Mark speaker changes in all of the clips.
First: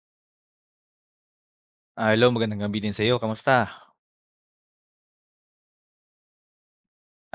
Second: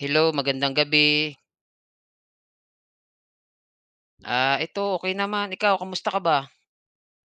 Speaker 1: Hello, magandang gabi.
Speaker 2: Hello, magandang gabi din sa'yo, kamusta?
Speaker 1: Ito okay naman, ikaw kamusta ka ba?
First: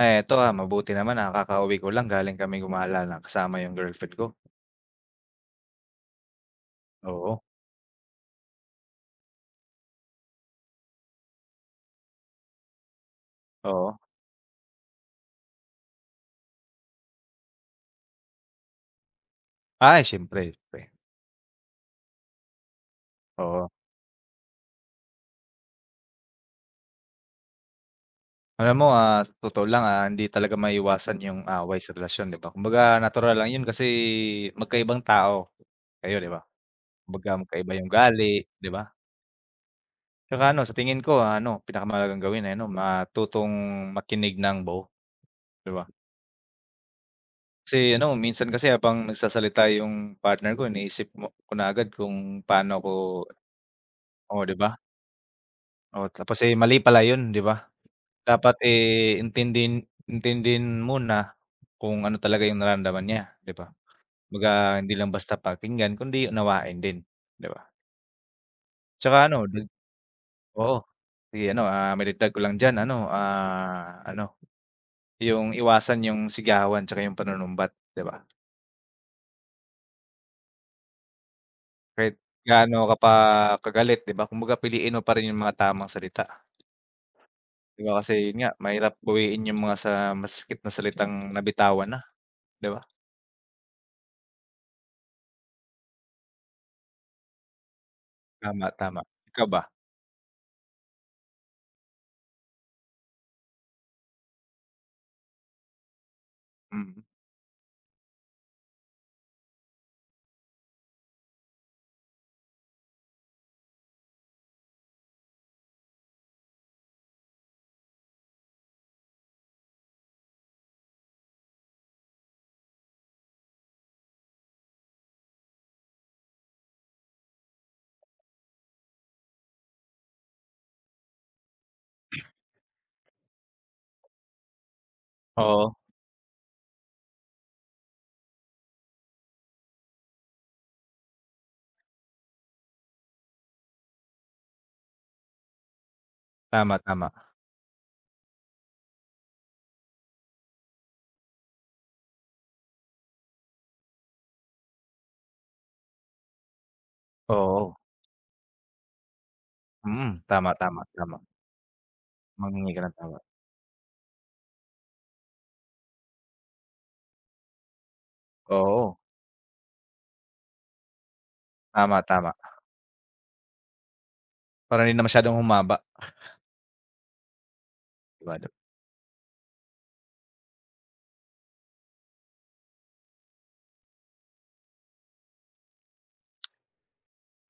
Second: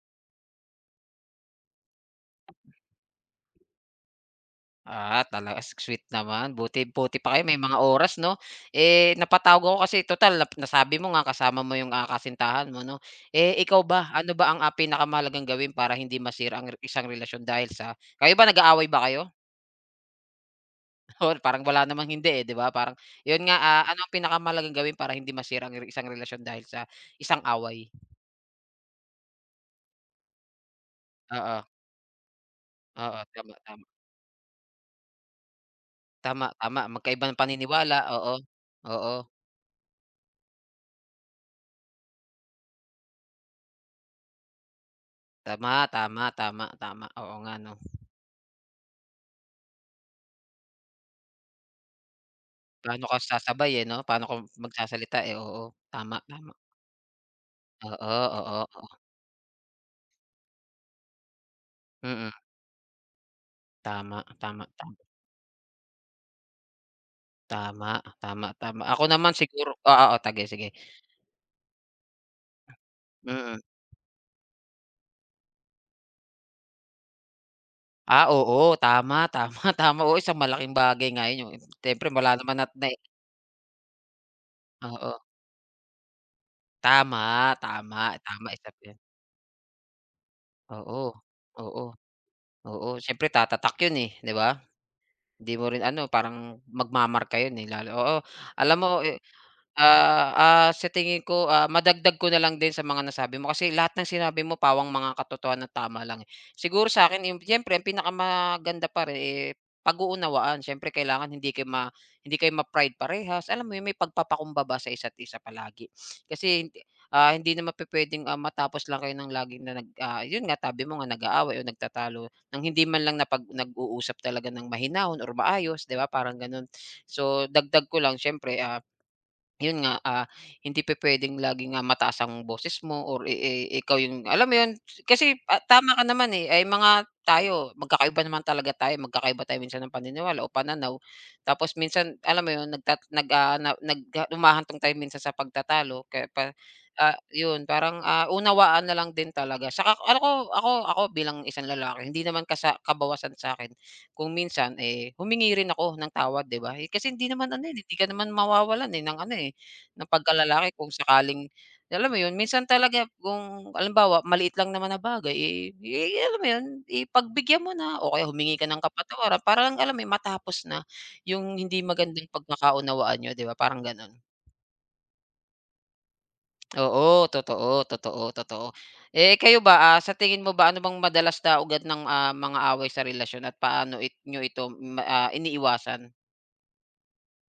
Speaker 2: Eto, mabuti naman nakakauwi ko lang galing kami gumala na kasama yung girlfriend ko.
Speaker 1: Talaga sweet naman buti buti pa
Speaker 2: Oo,
Speaker 1: kayo may mga oras 'no? Eh, napatawag ako kasi total nasabi mo nga kasama mo yung, kasintahan mo 'no? Eh, ikaw
Speaker 2: oo.
Speaker 1: ba, ano ba ang, pinakamahalagang gawin para hindi masira ang isang relasyon dahil sa kayo ba nag-aaway ba kayo?
Speaker 2: Ay, siyempre, siyempre,
Speaker 1: Or parang wala namang hindi, eh, 'di ba? Parang yun nga,
Speaker 2: oo.
Speaker 1: ano ang pinakamahalagang gawin para hindi masira ang isang relasyon dahil sa isang away?
Speaker 2: Alam mo, sa totoo lang, hindi talaga maiwasan yung
Speaker 1: Oo,
Speaker 2: away sa relasyon, 'di ba? Kumbaga
Speaker 1: oo,
Speaker 2: natural lang
Speaker 1: tama,
Speaker 2: yun kasi
Speaker 1: tama.
Speaker 2: magkaibang tao kayo, 'di ba?
Speaker 1: Tama, tama magkaiba
Speaker 2: Kumbaga
Speaker 1: ng
Speaker 2: magkaiba yung
Speaker 1: paniniwala, oo.
Speaker 2: gali 'di ba?
Speaker 1: Oo,
Speaker 2: Tsaka ano, sa tingin ko ah, ano, pinakamalagang gawin ay ano, matutong makinig ng bow 'di
Speaker 1: tama,
Speaker 2: ba?
Speaker 1: tama, tama, tama, oo nga 'no.
Speaker 2: Kasi ano, minsan kasi habang nagsasalita yung partner ko iniisip mo ko na agad kung paano ko
Speaker 1: Paano ka sasabay, eh, 'no, paano ka
Speaker 2: oo, 'di ba?
Speaker 1: magsasalita, eh, oo.
Speaker 2: Oo,
Speaker 1: Tama,
Speaker 2: tapos, eh,
Speaker 1: tama,
Speaker 2: mali pala yun, 'di ba?
Speaker 1: oo,
Speaker 2: Dapat,
Speaker 1: oo, oo,
Speaker 2: eh, intindihin intindihin muna kung ano
Speaker 1: mm.
Speaker 2: talaga yung nararamdaman niya, 'di ba?
Speaker 1: Tama, tama,
Speaker 2: Kumbaga hindi
Speaker 1: tama,
Speaker 2: lang basta pakinggan kundi unawain din, 'di ba?
Speaker 1: tama, tama, tama. Ako
Speaker 2: Tsaka
Speaker 1: naman
Speaker 2: ano dag
Speaker 1: siguro oo, o tage sige,
Speaker 2: oo. Sige ano, maidagdag ko lang diyan ano,
Speaker 1: mm.
Speaker 2: ah, ano, yung iwasan yung sigawan tsaka yung panunumbat, 'di ba?
Speaker 1: Oo, tama, tama, tama, oo, isang malaking bagay nga yun yung siyempre
Speaker 2: Kahit
Speaker 1: wala naman at
Speaker 2: gaano
Speaker 1: na
Speaker 2: ka
Speaker 1: eh.
Speaker 2: pa kagalit 'di ba, kumbaga piliin mo pa
Speaker 1: Oo.
Speaker 2: rin yung mga tamang salita.
Speaker 1: Tama,
Speaker 2: 'Di ba
Speaker 1: tama,
Speaker 2: kasi yun
Speaker 1: tama,
Speaker 2: nga,
Speaker 1: isa pa
Speaker 2: mahirap
Speaker 1: yun.
Speaker 2: bawiin yung mga sa masakit na
Speaker 1: Oo,
Speaker 2: salitang
Speaker 1: oo,
Speaker 2: nabitawan na, 'di ba?
Speaker 1: oo, siyempre tatatak yun, eh, 'di ba? Hindi mo rin ano, parang magmamarka yun, eh, lalo oo.
Speaker 2: Tama,
Speaker 1: Alam mo,
Speaker 2: tama.
Speaker 1: eh.
Speaker 2: Ikaw ba?
Speaker 1: Sa tingin ko, madagdag ko na lang din sa mga nasabi mo kasi lahat ng sinabi mo pawang mga katotohanan at tama lang, eh. Siguro
Speaker 2: Mm.
Speaker 1: sa'kin yung siyempre ang pinakamaganda pa rin, eh, pag-uunawaan siyempre kailangan hindi kayo ma-pride parehas, alam mo yun, may pagpapakumbaba sa isa't isa palagi. Kasi hindi, hindi naman pupuwedeng, matapos lang kayo ng lagi na yun nga sabi mo nga nag-aaway o nagtatalo ng hindi man lang nag-uusap talaga ng mahinahon or maayos, 'di ba, parang gano'n. So, dagdag ko lang siyempre, yun nga, hindi pupuwedeng laging nga mataas ang boses mo or i ikaw yung alam mo yun, kasi,
Speaker 2: Oo,
Speaker 1: tama ka naman, eh, ay mga tayo magkakaiba naman talaga tayo, magkakaiba tayo minsan ng paniniwala o pananaw. Tapos minsan alam mo yun nagtat nag, ah, na nag ah, humahantong tayo minsan sa pagtatalo kaya pa
Speaker 2: tama, tama.
Speaker 1: yun parang, unawaan na lang din talaga. Saka alam ko ako ako bilang isang lalaki hindi naman kabawasan sa akin kung minsan, eh, humingi rin ako ng tawad, 'di ba? Eh, kasi hindi naman ano, eh,
Speaker 2: Oo.
Speaker 1: hindi ka naman mawawalan, eh, ng ano, eh na
Speaker 2: Mm, tama,
Speaker 1: pagkalalaki
Speaker 2: tama,
Speaker 1: kung
Speaker 2: tama.
Speaker 1: sakaling alam mo yun, minsan
Speaker 2: Manghingi ka ng
Speaker 1: talaga
Speaker 2: tawad.
Speaker 1: kung halimbawa maliit lang naman na bagay, eh, alam mo yun, ipagbigyan mo na o kaya humingi ka ng
Speaker 2: Oo,
Speaker 1: kapatawaran para lang alam mo yun, matapos na yung hindi
Speaker 2: tama,
Speaker 1: magandang
Speaker 2: tama.
Speaker 1: pagkakaunawaan niyo, 'di ba, parang gano'n.
Speaker 2: Para hindi na masyadong humaba,
Speaker 1: Oo, totoo,
Speaker 2: 'di
Speaker 1: totoo,
Speaker 2: ba?
Speaker 1: totoo. Eh, kayo ba, sa tingin mo ba ano bang madalas na ugat ng, mga away sa relasyon at paano nyo ito iniiwasan?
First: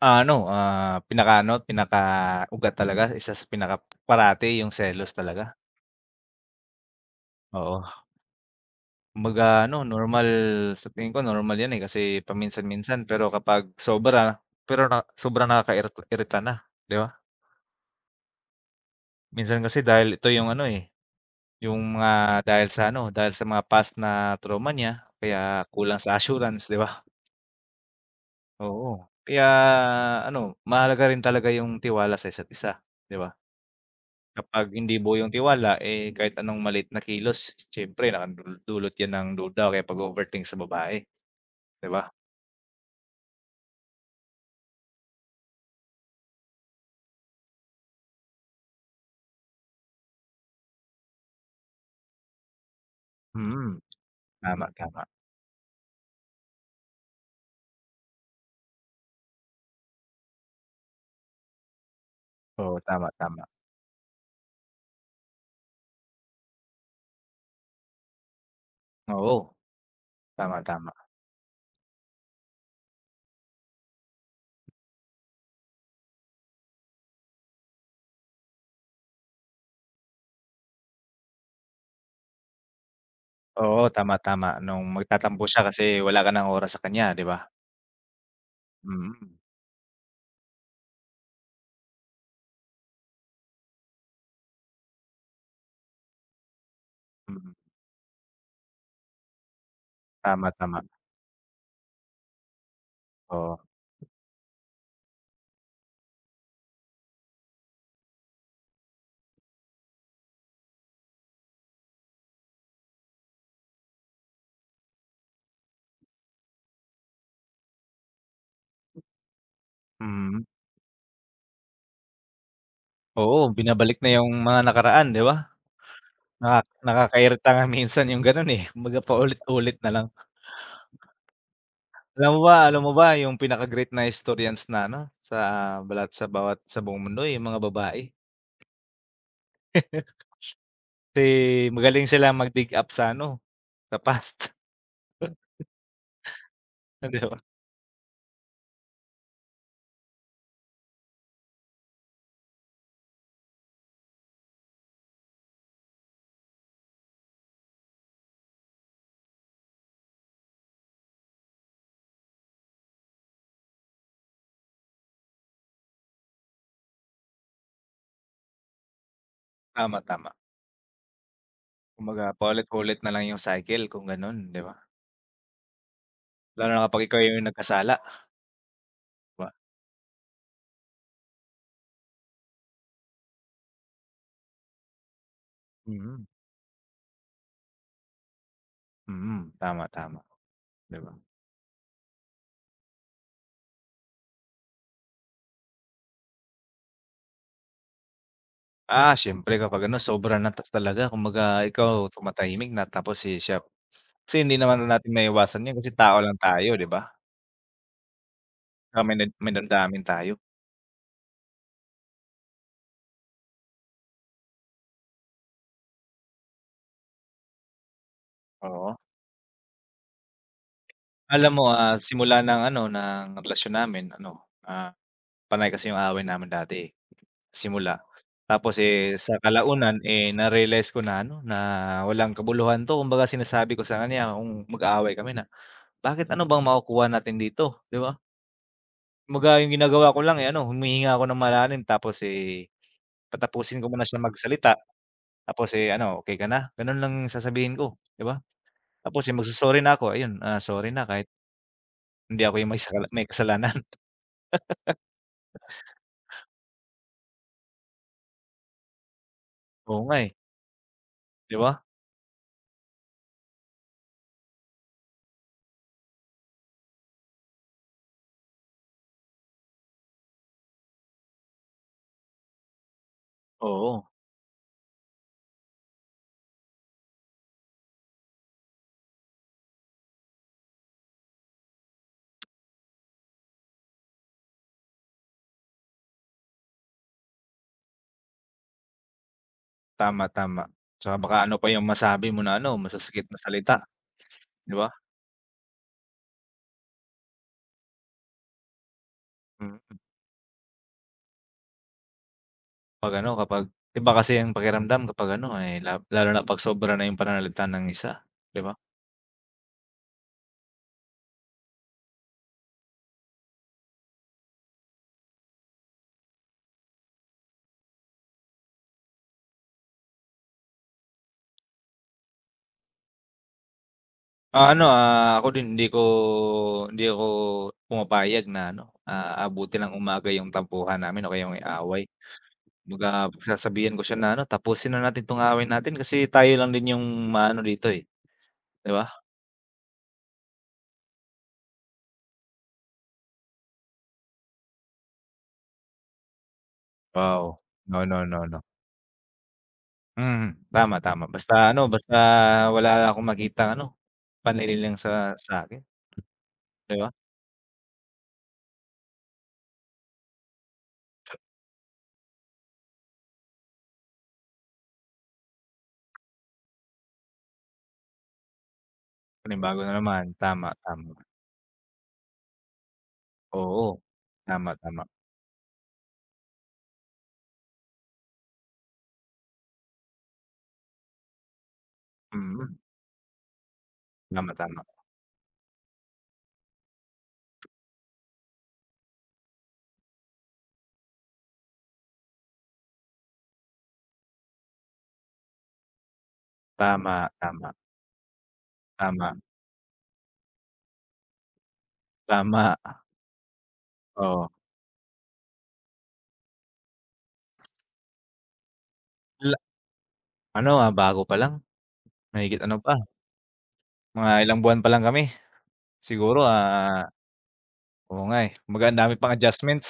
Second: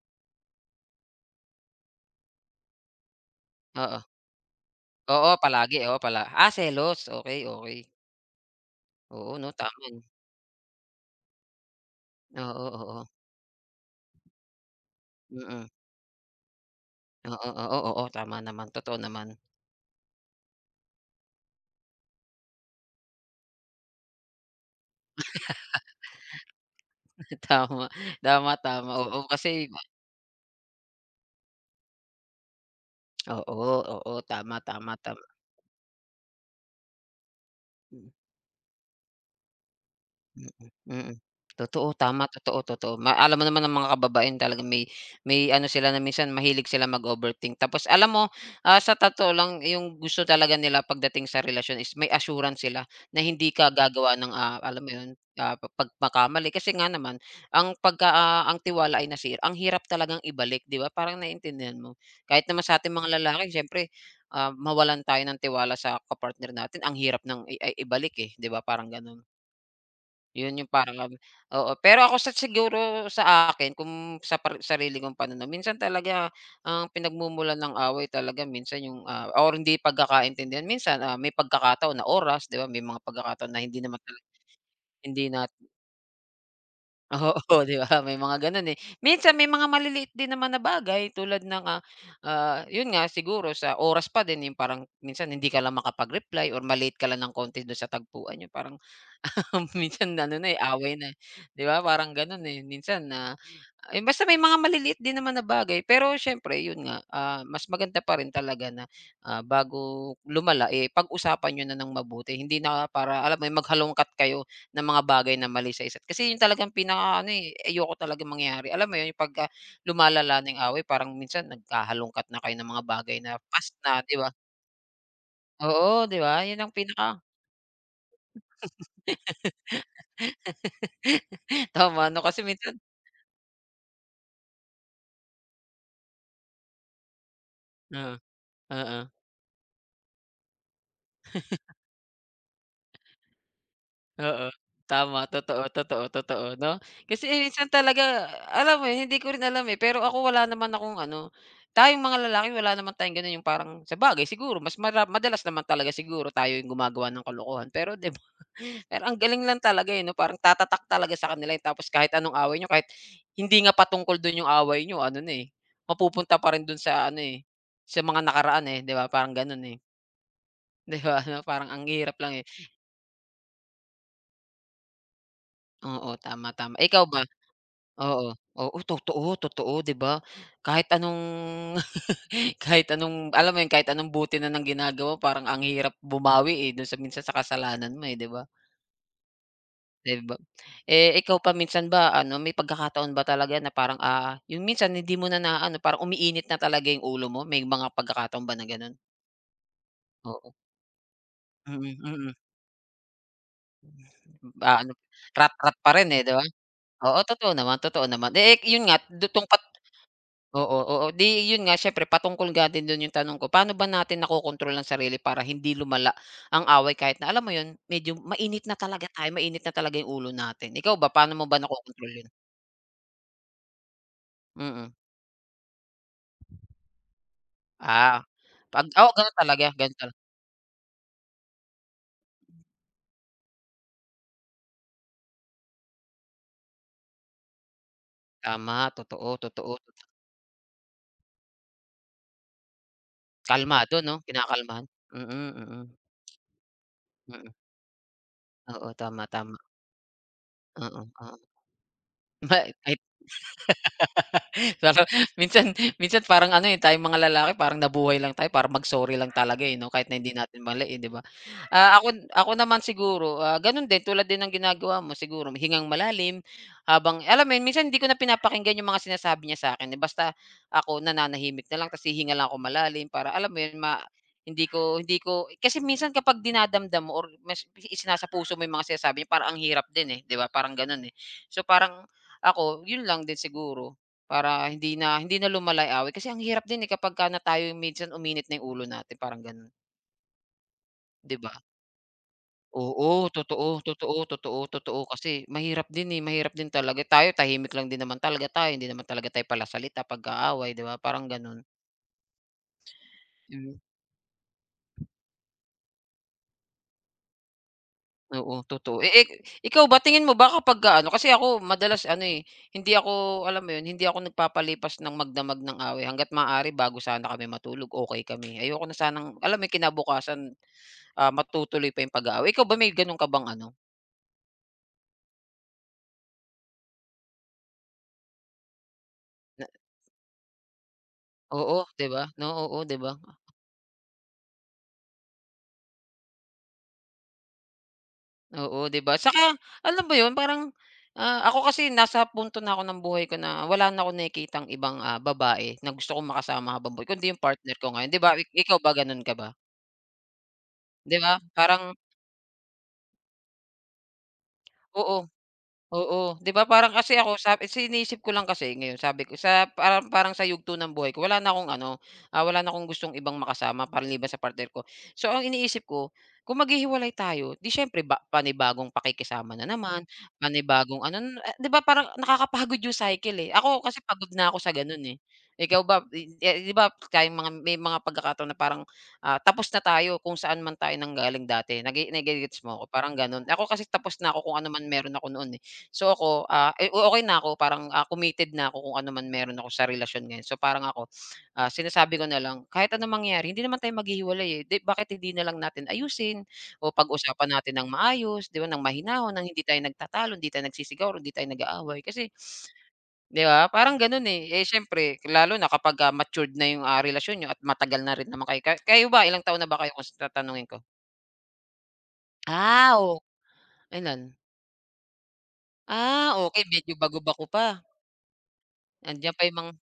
Speaker 2: Ano, pinakaano, pinakaugat talaga, isa sa
Speaker 1: Oo.
Speaker 2: pinakaparati yung selos
Speaker 1: Oo,
Speaker 2: talaga,
Speaker 1: palagi, oo pala selos, okay. Okey.
Speaker 2: oo.
Speaker 1: Oo
Speaker 2: Kumbaga
Speaker 1: 'no,
Speaker 2: ano,
Speaker 1: tama,
Speaker 2: normal sa tingin ko normal 'yan, eh, kasi
Speaker 1: oo,
Speaker 2: paminsan-minsan
Speaker 1: oo.
Speaker 2: pero kapag sobra pero na sobrang
Speaker 1: Mm.
Speaker 2: nakakairita-irita na, 'di ba?
Speaker 1: Oo, oo, oo, tama naman, totoo naman.
Speaker 2: Minsan kasi dahil ito yung ano, eh, yung mga dahil sa ano, dahil sa mga past na trauma niya kaya kulang sa assurance, 'di ba?
Speaker 1: Tama, tama,
Speaker 2: Oo,
Speaker 1: tama, oo,
Speaker 2: kaya
Speaker 1: kasi
Speaker 2: ano, mahalaga rin talaga yung tiwala sa isa't isa, 'di ba?
Speaker 1: oo, oo, tama,
Speaker 2: Kapag
Speaker 1: tama,
Speaker 2: hindi buo
Speaker 1: tama.
Speaker 2: yung tiwala, eh, kahit anong maliit na kilos siyempre nakadulot yan ng duda o kaya pag overthink sa
Speaker 1: Mm,
Speaker 2: babae,
Speaker 1: mm.
Speaker 2: 'di
Speaker 1: Totoo,
Speaker 2: ba?
Speaker 1: tama, totoo, totoo. Ma alam mo naman ang mga kababaihan talaga may ano sila na minsan mahilig sila mag-overthink. Tapos alam mo, sa totoo lang yung gusto talaga nila pagdating sa relasyon is may assurance sila na hindi ka
Speaker 2: Mm,
Speaker 1: gagawa ng,
Speaker 2: tama,
Speaker 1: alam mo
Speaker 2: tama.
Speaker 1: yun, pagkakamali. Kasi nga naman ang ang tiwala ay nasira, ang hirap talagang ibalik, 'di ba? Parang naiintindihan mo. Kahit naman
Speaker 2: Oo,
Speaker 1: sa ating
Speaker 2: tama,
Speaker 1: mga
Speaker 2: tama.
Speaker 1: lalaki siyempre, mawalan tayo ng tiwala sa kapartner natin, ang hirap ng i ay ibalik, eh, 'di ba, parang gano'n.
Speaker 2: Oo, tama,
Speaker 1: Yun
Speaker 2: Mm.
Speaker 1: yung
Speaker 2: Tama.
Speaker 1: parang ano oo. Pero ako sa siguro sa akin kung sa sarili kong pananaw, minsan talaga ang pinagmumulan ng away talaga minsan yung, or hindi pagkakaintindihan. Minsan, may pagkakataon na oras, 'di ba? May mga pagkakataon na hindi
Speaker 2: Oo,
Speaker 1: naman
Speaker 2: tama,
Speaker 1: talaga
Speaker 2: tama nung
Speaker 1: hindi
Speaker 2: magtatampo
Speaker 1: nat
Speaker 2: siya kasi wala ka ng oras sa kanya, 'di ba?
Speaker 1: oo, 'di ba? May mga gano'n, eh. Minsan
Speaker 2: Mm,
Speaker 1: may mga maliliit din naman na bagay tulad ng, yun nga siguro sa oras pa din yung parang minsan hindi ka lang makapag-reply or ma-late ka lang ng
Speaker 2: mm.
Speaker 1: konti dun sa tagpuan, yung parang minsan ano
Speaker 2: Tama,
Speaker 1: na, eh,
Speaker 2: tama,
Speaker 1: away na, eh, 'di ba parang gano'n, eh. Minsan na
Speaker 2: oo.
Speaker 1: eh, basta may mga maliliit din naman na bagay pero siyempre 'yun nga, mas maganda pa rin talaga na, bago lumala, eh, pag-usapan niyo na ng mabuti. Hindi na para alam mo 'yun, maghalongkat kayo ng mga bagay na mali sa isa't kasi 'yun talagang pinakaano, eh, ayoko talagang mangyari. Alam mo 'yun, pagka lumalala
Speaker 2: Mm.
Speaker 1: na 'yung away parang minsan nagkahalongkat na kayo ng mga bagay na
Speaker 2: Oo,
Speaker 1: past
Speaker 2: binabalik
Speaker 1: na,
Speaker 2: na
Speaker 1: 'di
Speaker 2: yung
Speaker 1: ba?
Speaker 2: mga nakaraan, 'di ba?
Speaker 1: Oo, 'di ba? 'Yun
Speaker 2: Naka
Speaker 1: ang pinaka
Speaker 2: nakakairita nga minsan yung gano'n, eh, kumbaga paulit-ulit na lang.
Speaker 1: tama 'no,
Speaker 2: Alam mo
Speaker 1: kasi
Speaker 2: ba
Speaker 1: minsan
Speaker 2: alam mo ba yung pinaka-great na historians na ano, sa balat sa bawat sa buong mundo eh, yung mga babae.
Speaker 1: oo, oo.
Speaker 2: Kasi magaling sila mag-dig up sa ano, sa
Speaker 1: Oo,
Speaker 2: past,
Speaker 1: tama. Totoo, totoo, totoo 'no?
Speaker 2: 'di
Speaker 1: Kasi
Speaker 2: ba?
Speaker 1: eh, minsan talaga alam mo yun, hindi ko rin alam, eh, pero ako wala naman akong ano, tayong mga lalaki wala naman tayong gano'n yung parang sabagay siguro mas madalas naman talaga siguro tayo yung gumagawa ng kalokohan pero 'di ba? Pero ang galing lang talaga, eh, 'no, parang tatatak talaga sa kanila, eh, tapos kahit anong away niyo, kahit hindi nga patungkol dun yung away niyo ano na, eh, mapupunta pa rin dun sa ano, eh, sa mga nakaraan, eh, 'di ba? Parang gano'n, eh.
Speaker 2: Tama, tama.
Speaker 1: 'Di ba, 'no? Parang ang hirap
Speaker 2: Kumbaga
Speaker 1: lang, eh.
Speaker 2: paulit-ulit na lang yung cycle kung gano'n, 'di ba?
Speaker 1: Oo, tama,
Speaker 2: Lalo
Speaker 1: tama.
Speaker 2: na kapag
Speaker 1: Ikaw
Speaker 2: ikaw
Speaker 1: ba?
Speaker 2: yung nagkasala, 'di
Speaker 1: Oo, oo totoo,
Speaker 2: ba?
Speaker 1: totoo 'di ba? Kahit anong kahit anong alam mo yun, kahit anong buti na ng ginagawa parang ang hirap
Speaker 2: Mm.
Speaker 1: bumawi, eh, dun sa minsan sa kasalanan mo, eh, 'di ba?
Speaker 2: Mm, tama,
Speaker 1: 'Di
Speaker 2: tama,
Speaker 1: ba?
Speaker 2: 'di
Speaker 1: Eh,
Speaker 2: ba?
Speaker 1: ikaw pa minsan ba ano may pagkakataon ba talaga na parang, yung minsan hindi mo na naano parang umiinit na talaga yung ulo mo, may mga pagkakataon ba na ganun?
Speaker 2: Siyempre kapag ano sobra na
Speaker 1: Oo,
Speaker 2: tas talaga kumbaga
Speaker 1: mm,
Speaker 2: ikaw
Speaker 1: mm.
Speaker 2: tumatahimik na tapos siya kasi
Speaker 1: Mm.
Speaker 2: hindi naman
Speaker 1: Ano
Speaker 2: natin maiiwasan 'yun
Speaker 1: rat-rat
Speaker 2: kasi
Speaker 1: pa rin,
Speaker 2: tao
Speaker 1: eh, 'di
Speaker 2: lang
Speaker 1: ba?
Speaker 2: tayo, 'di ba?
Speaker 1: Oo, totoo naman, totoo naman. Eh, yun nga
Speaker 2: Tsaka may dam
Speaker 1: dutong
Speaker 2: may
Speaker 1: pat
Speaker 2: damdamin tayo,
Speaker 1: oo, oo. 'Di 'yun nga siyempre patungkol nga din do'n yung tanong ko, paano ba natin nakokontrol ang sarili para hindi lumala ang away kahit na alam mo 'yun, medyo mainit na
Speaker 2: oo.
Speaker 1: talaga tayo, mainit na talaga yung ulo natin. Ikaw ba, paano mo
Speaker 2: Alam
Speaker 1: ba
Speaker 2: mo,
Speaker 1: nakokontrol 'yun?
Speaker 2: simula ng ano, ng relasyon namin ano,
Speaker 1: Mm.
Speaker 2: ah, panay kasi yung away namin dati, eh. Simula.
Speaker 1: Ah,
Speaker 2: Tapos,
Speaker 1: 'Pag oh
Speaker 2: eh,
Speaker 1: gano'n
Speaker 2: sa
Speaker 1: talaga,
Speaker 2: kalaunan,
Speaker 1: gano'n talaga.
Speaker 2: eh, na-realize ko na ano, na walang kabuluhan 'to. Kumbaga sinasabi ko sa kanya kung mag-aaway kami na, "Bakit ano bang makukuha natin dito?" 'Di ba?
Speaker 1: Tama, totoo,
Speaker 2: Kumbaga yung
Speaker 1: totoo, totoo.
Speaker 2: ginagawa ko lang, eh, ano, humihinga ako ng malalim tapos, eh, patapusin ko
Speaker 1: Kalmado
Speaker 2: muna
Speaker 1: 'no,
Speaker 2: siya magsalita.
Speaker 1: kinakalmahan. Mm,
Speaker 2: Tapos,
Speaker 1: mm,
Speaker 2: eh, ano, "Okey ka na?" Gano'n lang
Speaker 1: mm.
Speaker 2: sasabihin ko, 'di ba?
Speaker 1: Oo,
Speaker 2: Tapos,
Speaker 1: tama,
Speaker 2: eh,
Speaker 1: tama.
Speaker 2: magso-sorry na ako, ayun, ah, "Sorry
Speaker 1: Oo,
Speaker 2: na kahit
Speaker 1: oo.
Speaker 2: hindi ako
Speaker 1: Ma
Speaker 2: yung may saka may kasalanan."
Speaker 1: Pero minsan minsan parang ano, eh, tayong mga lalaki parang nabuhay lang tayo para mag-sorry lang talaga, eh, 'no,
Speaker 2: Oo
Speaker 1: kahit
Speaker 2: nga,
Speaker 1: na
Speaker 2: eh,
Speaker 1: hindi natin mali, eh, 'di ba?
Speaker 2: 'di ba?
Speaker 1: Ako ako naman siguro, gano'n din tulad din ng ginagawa mo siguro hingang malalim habang alam mo 'yun, minsan hindi ko na pinapakinggan yung mga sinasabi niya sa'kin, eh, basta ako nananahimik na lang tapos hihinga lang ako malalim para alam mo 'yun, ma
Speaker 2: Oo,
Speaker 1: hindi ko kasi minsan kapag dinadamdam mo or mas isinasa puso mo yung mga sinasabi niya parang ang hirap din, eh, 'di ba, parang gano'n, eh. So, parang ako 'yun lang din siguro, para hindi na lumalay yung away kasi ang hirap din, eh, kapagka na tayo yung minsan uminit na yung ulo natin parang gano'n,
Speaker 2: tama, tama. Tsaka baka
Speaker 1: 'di ba?
Speaker 2: ano pa yung masabi mo na ano,
Speaker 1: Oo,
Speaker 2: masasakit na
Speaker 1: totoo,
Speaker 2: salita,
Speaker 1: totoo, totoo,
Speaker 2: 'di ba?
Speaker 1: totoo kasi mahirap din, eh, mahirap din talaga. Tayo tahimik lang din naman talaga tayo, hindi naman talaga tayo
Speaker 2: Mm,
Speaker 1: palasalita pag-aaway, 'di ba, parang gano'n.
Speaker 2: kapag ano kapag
Speaker 1: Hmm,
Speaker 2: iba kasi ang pakiramdam kapag ano, eh, la lalo na 'pag sobra na yung pananalita ng isa,
Speaker 1: oo,
Speaker 2: 'di ba?
Speaker 1: totoo. Eh, ikaw ba tingin mo ba kapagka ano kasi ako madalas ano, eh, hindi ako alam mo 'yun, hindi ako nagpapalipas ng magdamag ng away hangga't maaari bago sana kami matulog okay kami. Ayoko na sanang alam mo 'yun, kinabukasan matutuloy pa yung pag-aaway. Ikaw ba may gano'n ka bang ano
Speaker 2: Ano, ako din hindi ako pumapayag na ano, ah,
Speaker 1: na
Speaker 2: abutin ng umaga yung tampuhan namin o kaya yung
Speaker 1: oo,
Speaker 2: away.
Speaker 1: 'di ba? No, oo, 'di ba?
Speaker 2: Kumbaga pagsasabihan ko siya na ano, "Tapusin na natin 'tong away natin kasi tayo lang din yung maano dito, eh."
Speaker 1: Oo,
Speaker 2: 'Di
Speaker 1: 'di
Speaker 2: ba?
Speaker 1: ba? Saka alam mo 'yun parang, ako kasi nasa punto na ako ng buhay ko na wala na akong nakikitang ibang, babae na gusto kong makasama habang buhay kundi yung
Speaker 2: Wow.
Speaker 1: partner ko
Speaker 2: No,
Speaker 1: ngayon, 'di
Speaker 2: no,
Speaker 1: ba?
Speaker 2: no, no.
Speaker 1: Ikaw ba gano'n ka ba?
Speaker 2: Mm, tama,
Speaker 1: 'Di
Speaker 2: tama.
Speaker 1: ba?
Speaker 2: Basta ano,
Speaker 1: Parang
Speaker 2: basta wala akong makita ano, panlililang
Speaker 1: oo.
Speaker 2: sa sa'kin,
Speaker 1: Oo, 'di ba parang
Speaker 2: 'di ba?
Speaker 1: kasi ako iniisip ko lang kasi ngayon sabi ko sa parang parang sa yugto ng buhay ko wala na akong ano, wala na akong gustong ibang makasama maliban sa partner ko. So ang iniisip ko, kung maghihiwalay tayo, 'di siyempre ba panibagong pakikisama na
Speaker 2: Panibago na
Speaker 1: naman,
Speaker 2: naman, tama,
Speaker 1: panibagong
Speaker 2: tama.
Speaker 1: ano na 'di ba parang nakakapagod yung cycle, eh. Ako
Speaker 2: Oo,
Speaker 1: kasi pagod na ako
Speaker 2: tama,
Speaker 1: sa
Speaker 2: tama,
Speaker 1: ganun eh. Ikaw ba, eh, 'di ba tayong mga may mga pagkakataon na parang tapos na tayo kung saan man tayo nanggaling dati, nage nage
Speaker 2: mm.
Speaker 1: mo ako, parang gano'n. Ako kasi tapos na ako
Speaker 2: Tama,
Speaker 1: kung ano
Speaker 2: tama,
Speaker 1: man meron ako noon, eh. So ako, okey na ako parang, committed na ako kung ano man meron ako sa relasyon ngayon. So parang ako, sinasabi ko na lang, kahit anong mangyari hindi naman tayo maghihiwalay, eh, 'di bakit hindi na lang natin ayusin o
Speaker 2: tama,
Speaker 1: pag-usapan
Speaker 2: tama,
Speaker 1: natin ng maayos, 'di ba, ng mahinahon,
Speaker 2: tama,
Speaker 1: ng hindi tayo nagtatalo, hindi tayo nagsisigawan, hindi tayo nag-aaway. Kasi
Speaker 2: tama,
Speaker 1: 'di ba, parang gano'n, eh.
Speaker 2: oo.
Speaker 1: Eh, siyempre lalo na kapagka matured na yung, relasyon niyo at matagal na rin naman kayo. Kayo ba ilang
Speaker 2: La
Speaker 1: taon na ba kayo kung tatanungin
Speaker 2: ano,
Speaker 1: ko?
Speaker 2: bago pa lang, mahigit ano pa,
Speaker 1: O kailan?
Speaker 2: mga ilang buwan pa lang kami. Siguro,
Speaker 1: Okey medyo
Speaker 2: ah,
Speaker 1: bago-bako pa.
Speaker 2: oo nga, eh, kumbaga ang dami pang
Speaker 1: Andiyan pa yung mga
Speaker 2: adjustments.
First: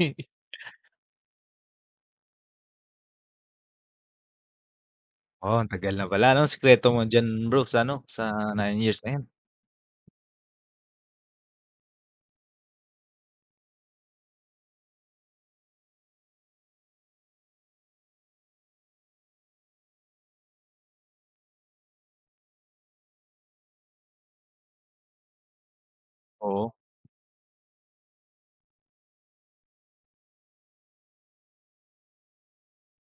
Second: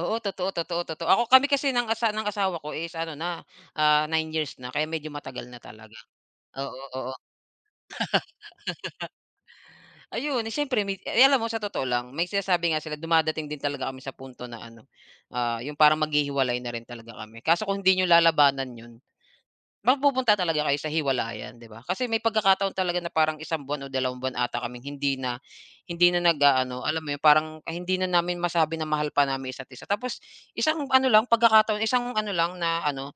Speaker 1: oo, totoo, totoo, totoo. Kami kasi ng asawa ko is ano na, 9 years na kaya medyo matagal
Speaker 2: Oo,
Speaker 1: na
Speaker 2: ang tagal
Speaker 1: talaga.
Speaker 2: na pala 'no,
Speaker 1: Oo,
Speaker 2: sikreto mo
Speaker 1: oo.
Speaker 2: diyan bro sa ano, sa 9 years na 'yan,
Speaker 1: Ayun, eh, siyempre may eh, alam mo sa totoo lang may sinasabi nga sila dumadating din talaga kami sa punto na ano, yung parang maghihiwalay na rin talaga kami. Kaso kung hindi niyo lalabanan 'yun. Mapupunta talaga kayo sa hiwalayan, 'di ba? Kasi may pagkakataon talaga na parang isang buwan o dalawang buwan ata kaming hindi na
Speaker 2: oo,
Speaker 1: nag-aano, alam mo yun, parang hindi na namin masabi na mahal pa namin isa't isa. Tapos isang ano lang, pagkakataon, isang ano lang na ano,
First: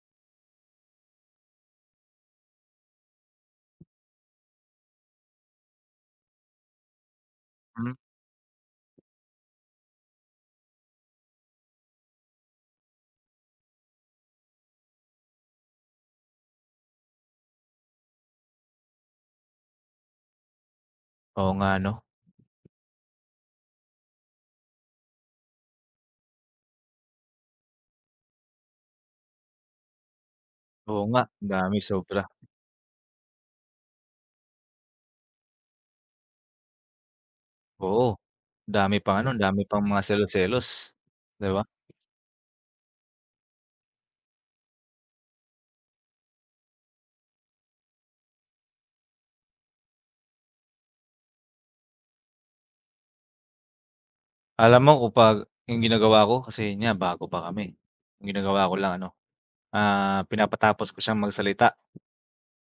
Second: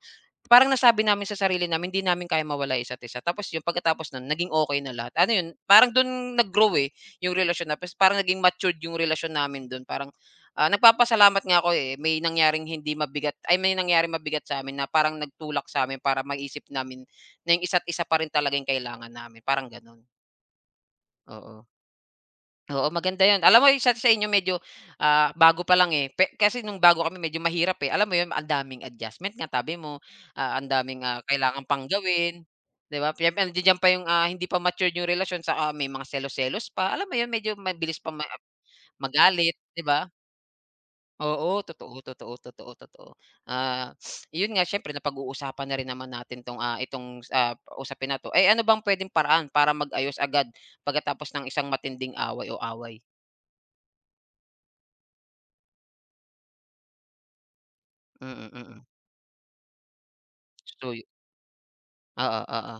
Speaker 1: parang nasabi namin sa sarili namin hindi namin kaya mawala yung isa't isa. Tapos yung pagkatapos nun naging okay na lahat. Ano yun, parang dun nag-grow, eh, yung relasyon na
Speaker 2: mm.
Speaker 1: tapos parang naging matured yung relasyon namin dun. Parang, nagpapasalamat nga ako, eh, may nangyaring hindi mabigat ay may nangyaring mabigat sa'min na parang nagtulak sa'min para maisip namin na yung isa't isa pa rin talaga yung kailangan namin, parang ganun.
Speaker 2: Oo
Speaker 1: Oo.
Speaker 2: nga 'no,
Speaker 1: Oo, maganda 'yun. Alam mo yung sa inyo medyo, bago pa lang, eh, kasi nung bago kami medyo mahirap, eh. Alam mo 'yun, ang daming adjustment nga tabi mo, ang
Speaker 2: oo
Speaker 1: daming,
Speaker 2: nga, ang
Speaker 1: kailangan
Speaker 2: dami
Speaker 1: pang
Speaker 2: sobra,
Speaker 1: gawin, 'di ba? Siyempre nandidiyan pa yung, hindi pa matured yung relasyon saka may mga selos-selos pa. Alam mo 'yun, medyo mabilis pa
Speaker 2: oo. Dami pang ano, ang
Speaker 1: magalit,
Speaker 2: dami
Speaker 1: 'di
Speaker 2: pang mga
Speaker 1: ba?
Speaker 2: selos-selos, 'di
Speaker 1: Oo,
Speaker 2: ba?
Speaker 1: totoo, totoo, totoo, totoo. Ah, 'Yun nga siyempre napag-uusapan na rin naman natin 'tong, itong, usapin na 'to. Eh, ano bang puwedeng paraan para mag-ayos agad pagkatapos ng isang matinding away o away?
Speaker 2: Alam mo kapag yung ginagawa ko kasi niya nga bago pa kami. Ang
Speaker 1: Mm,
Speaker 2: ginagawa ko
Speaker 1: mm.
Speaker 2: lang ano, pinapatapos
Speaker 1: So
Speaker 2: ko siyang magsalita.
Speaker 1: oo, oo.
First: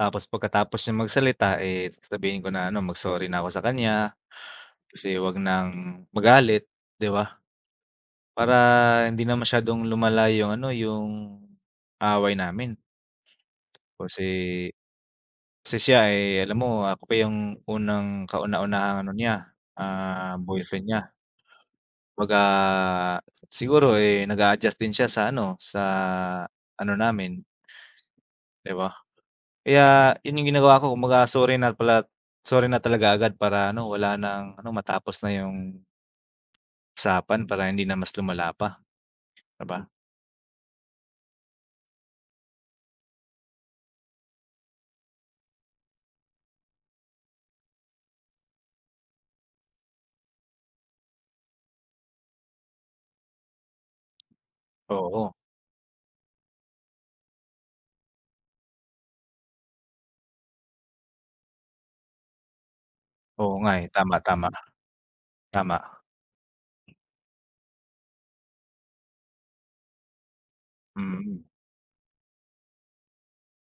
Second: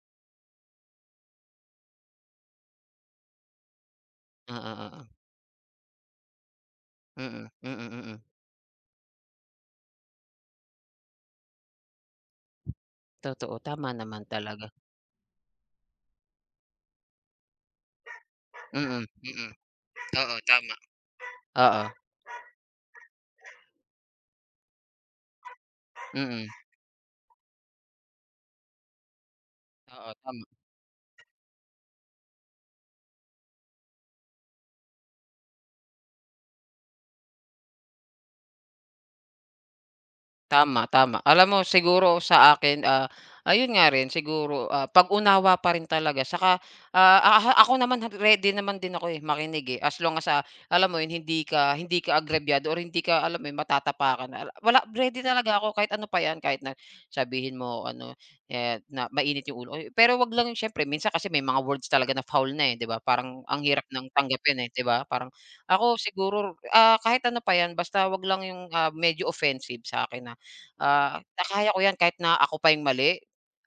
Speaker 2: Tapos pagkatapos niya magsalita, eh, sasabihin ko na ano, mag-sorry na ako sa kanya
Speaker 1: Oo, oo.
Speaker 2: kasi wag nang magalit, 'di ba?
Speaker 1: Mm, mm, mm.
Speaker 2: Para hindi na masyadong lumala yung ano, yung away namin.
Speaker 1: Totoo, tama naman
Speaker 2: Kasi
Speaker 1: talaga.
Speaker 2: kasi siya, eh, alam mo ako pa yung unang kauna-unahang
Speaker 1: Mm,
Speaker 2: ano niya,
Speaker 1: mm.
Speaker 2: ah,
Speaker 1: Oo, tama.
Speaker 2: boyfriend niya.
Speaker 1: Oo.
Speaker 2: Kumbaga, siguro, eh, nag-a-adjust din siya sa
Speaker 1: Mm.
Speaker 2: ano namin, 'di ba?
Speaker 1: Oo,
Speaker 2: Kaya yun
Speaker 1: tama.
Speaker 2: yung ginagawa ko kumbaga sorry na pala sorry na talaga agad para ano, wala ng ano, matapos na yung usapan para hindi na mas lumala pa, 'di ba?
Speaker 1: Tama, tama. Alam mo siguro sa akin, ayun nga rin siguro, pag-unawa pa rin talaga saka, aha ako naman ready naman din ako, eh, makinig, eh, as long as, alam mo yun hindi ka agrabyado or hindi ka alam mo yun matatapakan na wala
Speaker 2: Oo,
Speaker 1: ready talaga ako kahit ano pa yan, kahit na sabihin mo ano, eh, na mainit yung ulo ko, pero wag lang syempre minsan kasi may mga words talaga na foul na, eh, 'di ba? Parang
Speaker 2: oo
Speaker 1: ang
Speaker 2: nga, eh,
Speaker 1: hirap ng
Speaker 2: tama, tama,
Speaker 1: tanggapin, eh, 'di ba? Parang ako
Speaker 2: tama.
Speaker 1: siguro, kahit ano pa yan basta wag lang yung, medyo offensive sa akin na.
Speaker 2: Mm,
Speaker 1: Nakaya ko 'yan kahit na ako pa yung mali,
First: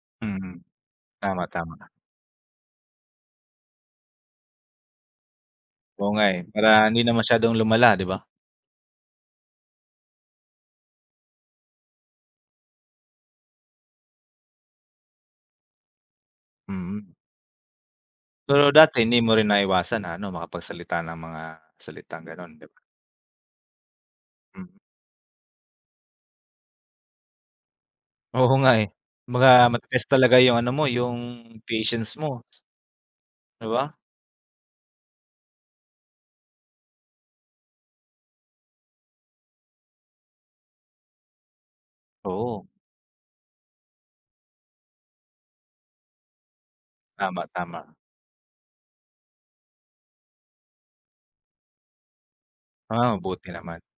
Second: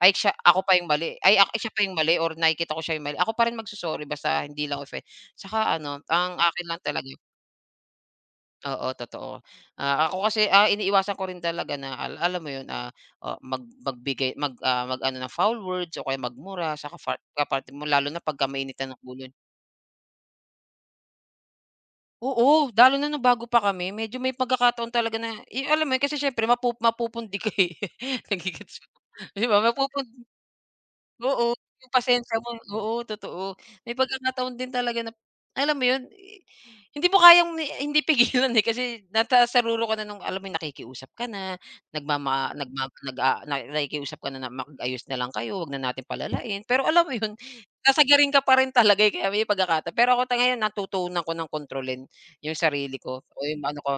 Speaker 1: ay siya
Speaker 2: mm,
Speaker 1: ako pa yung mali, ay
Speaker 2: tama,
Speaker 1: ak siya
Speaker 2: tama.
Speaker 1: pa yung mali or nakikita ko siya yung mali, ako pa rin magso-sorry basta hindi lang 'tsaka ano,
Speaker 2: Oo nga,
Speaker 1: ang
Speaker 2: eh,
Speaker 1: akin
Speaker 2: para
Speaker 1: lang
Speaker 2: hindi
Speaker 1: talaga
Speaker 2: na masyadong lumala, 'di ba?
Speaker 1: oo, totoo. Ako kasi, iniiwasan ko rin talaga na alam mo 'yun, o magbigay mag-ano ng foul words o kaya magmura sa
Speaker 2: Mm.
Speaker 1: kaparte mo lalo na pagka
Speaker 2: Pero
Speaker 1: mainitan
Speaker 2: dati
Speaker 1: ng
Speaker 2: hindi
Speaker 1: ulo.
Speaker 2: mo rin naiwasan na ano, makapagsalita ng mga salitang gano'n, 'di
Speaker 1: Oo,
Speaker 2: ba?
Speaker 1: lalo na nung bago pa kami medyo may
Speaker 2: Mm.
Speaker 1: pagkakataon talaga na eh, alam mo yun kasi siyempre mapupundi ka, eh. nage
Speaker 2: Oo
Speaker 1: mo,
Speaker 2: nga, eh.
Speaker 1: 'di
Speaker 2: Kumbaga
Speaker 1: ba
Speaker 2: Mm. talaga yung ano mo, yung
Speaker 1: oo, yung
Speaker 2: patience mo,
Speaker 1: pasensya mo oo, totoo.
Speaker 2: 'di ba?
Speaker 1: May pagkakataon din talaga na alam mo yun, eh, hindi mo kayang hindi pigilan, eh, kasi nasa saruro ka na nung alam mo yun nakikiusap ka na, nagmama
Speaker 2: Oo,
Speaker 1: nagma nag, ah, nakikiusap ka na na mag-ayos na lang kayo, wag na natin palalain. Pero alam mo yun,
Speaker 2: tama, tama.
Speaker 1: sasagarin ka pa rin talaga, eh, kaya may pagkakataon. Pero ako ngayon natutunan ko ng kontrolin. Yung
Speaker 2: Ah,
Speaker 1: sarili ko o
Speaker 2: mabuti
Speaker 1: yung
Speaker 2: naman.
Speaker 1: ano ko,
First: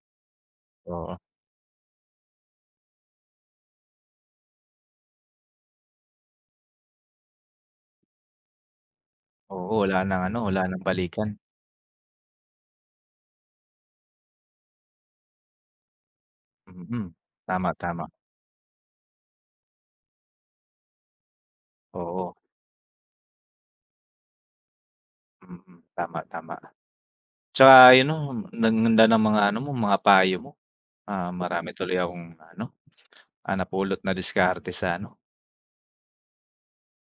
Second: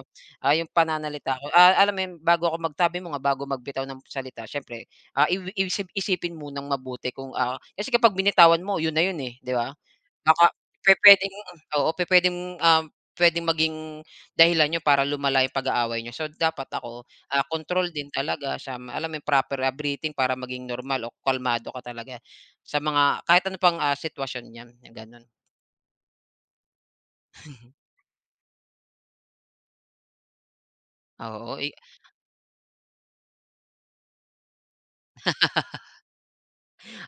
Speaker 1: yung
Speaker 2: Oo,
Speaker 1: pananalita ko. Alam mo yun bago ako magtabi mo nga bago magbitaw ng salita siyempre, isip isipin munang mabuti kung, kasi kapag binitawan mo yun na yun, eh, 'di
Speaker 2: oo,
Speaker 1: ba?
Speaker 2: wala ng ano,
Speaker 1: Baka
Speaker 2: wala ng balikan.
Speaker 1: pupuwedeng oo, puwedeng maging dahilan yun para lumala yung pag-aaway niyo. So, dapat ako,
Speaker 2: Mm, tama,
Speaker 1: control
Speaker 2: tama.
Speaker 1: din talaga sa alam mo yung proper, breathing para maging normal o kalmado ka talaga
Speaker 2: Oo,
Speaker 1: sa mga kahit ano pang, sitwasyon niyan, yung gano'n.
Speaker 2: mm, tama, tama. Tsaka yun 'no, ang ganda ng mga ano mo, mga payo mo.
Speaker 1: Oo,
Speaker 2: Marami tuloy akong ano, napulot na diskarte sa ano,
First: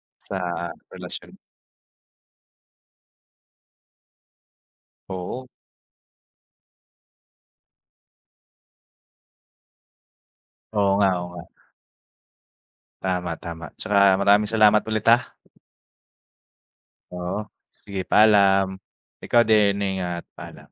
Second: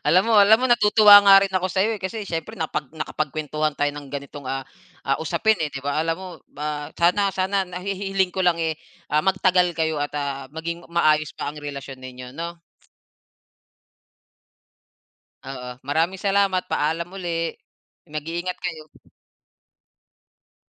Speaker 1: Alam mo
Speaker 2: sa
Speaker 1: alam mo natutuwa
Speaker 2: relasyon.
Speaker 1: nga rin ako sa'yo, eh, kasi siyempre nakapagkuwentuhan tayo ng ganitong,
Speaker 2: Oo,
Speaker 1: usapin, eh, 'di ba? Alam mo, sana sana nahihiling ko lang, eh, magtagal kayo at, maging
Speaker 2: oo nga, oo
Speaker 1: maayos
Speaker 2: nga.
Speaker 1: pa ang relasyon ninyo 'no?
Speaker 2: Tama, tama. Tsaka maraming salamat ulit, ha.
Speaker 1: Oo, maraming salamat, paalam uli.
Speaker 2: Oo, sige
Speaker 1: Mag-iingat
Speaker 2: paalam.
Speaker 1: kayo.
Speaker 2: Ikaw din, ingat, paalam.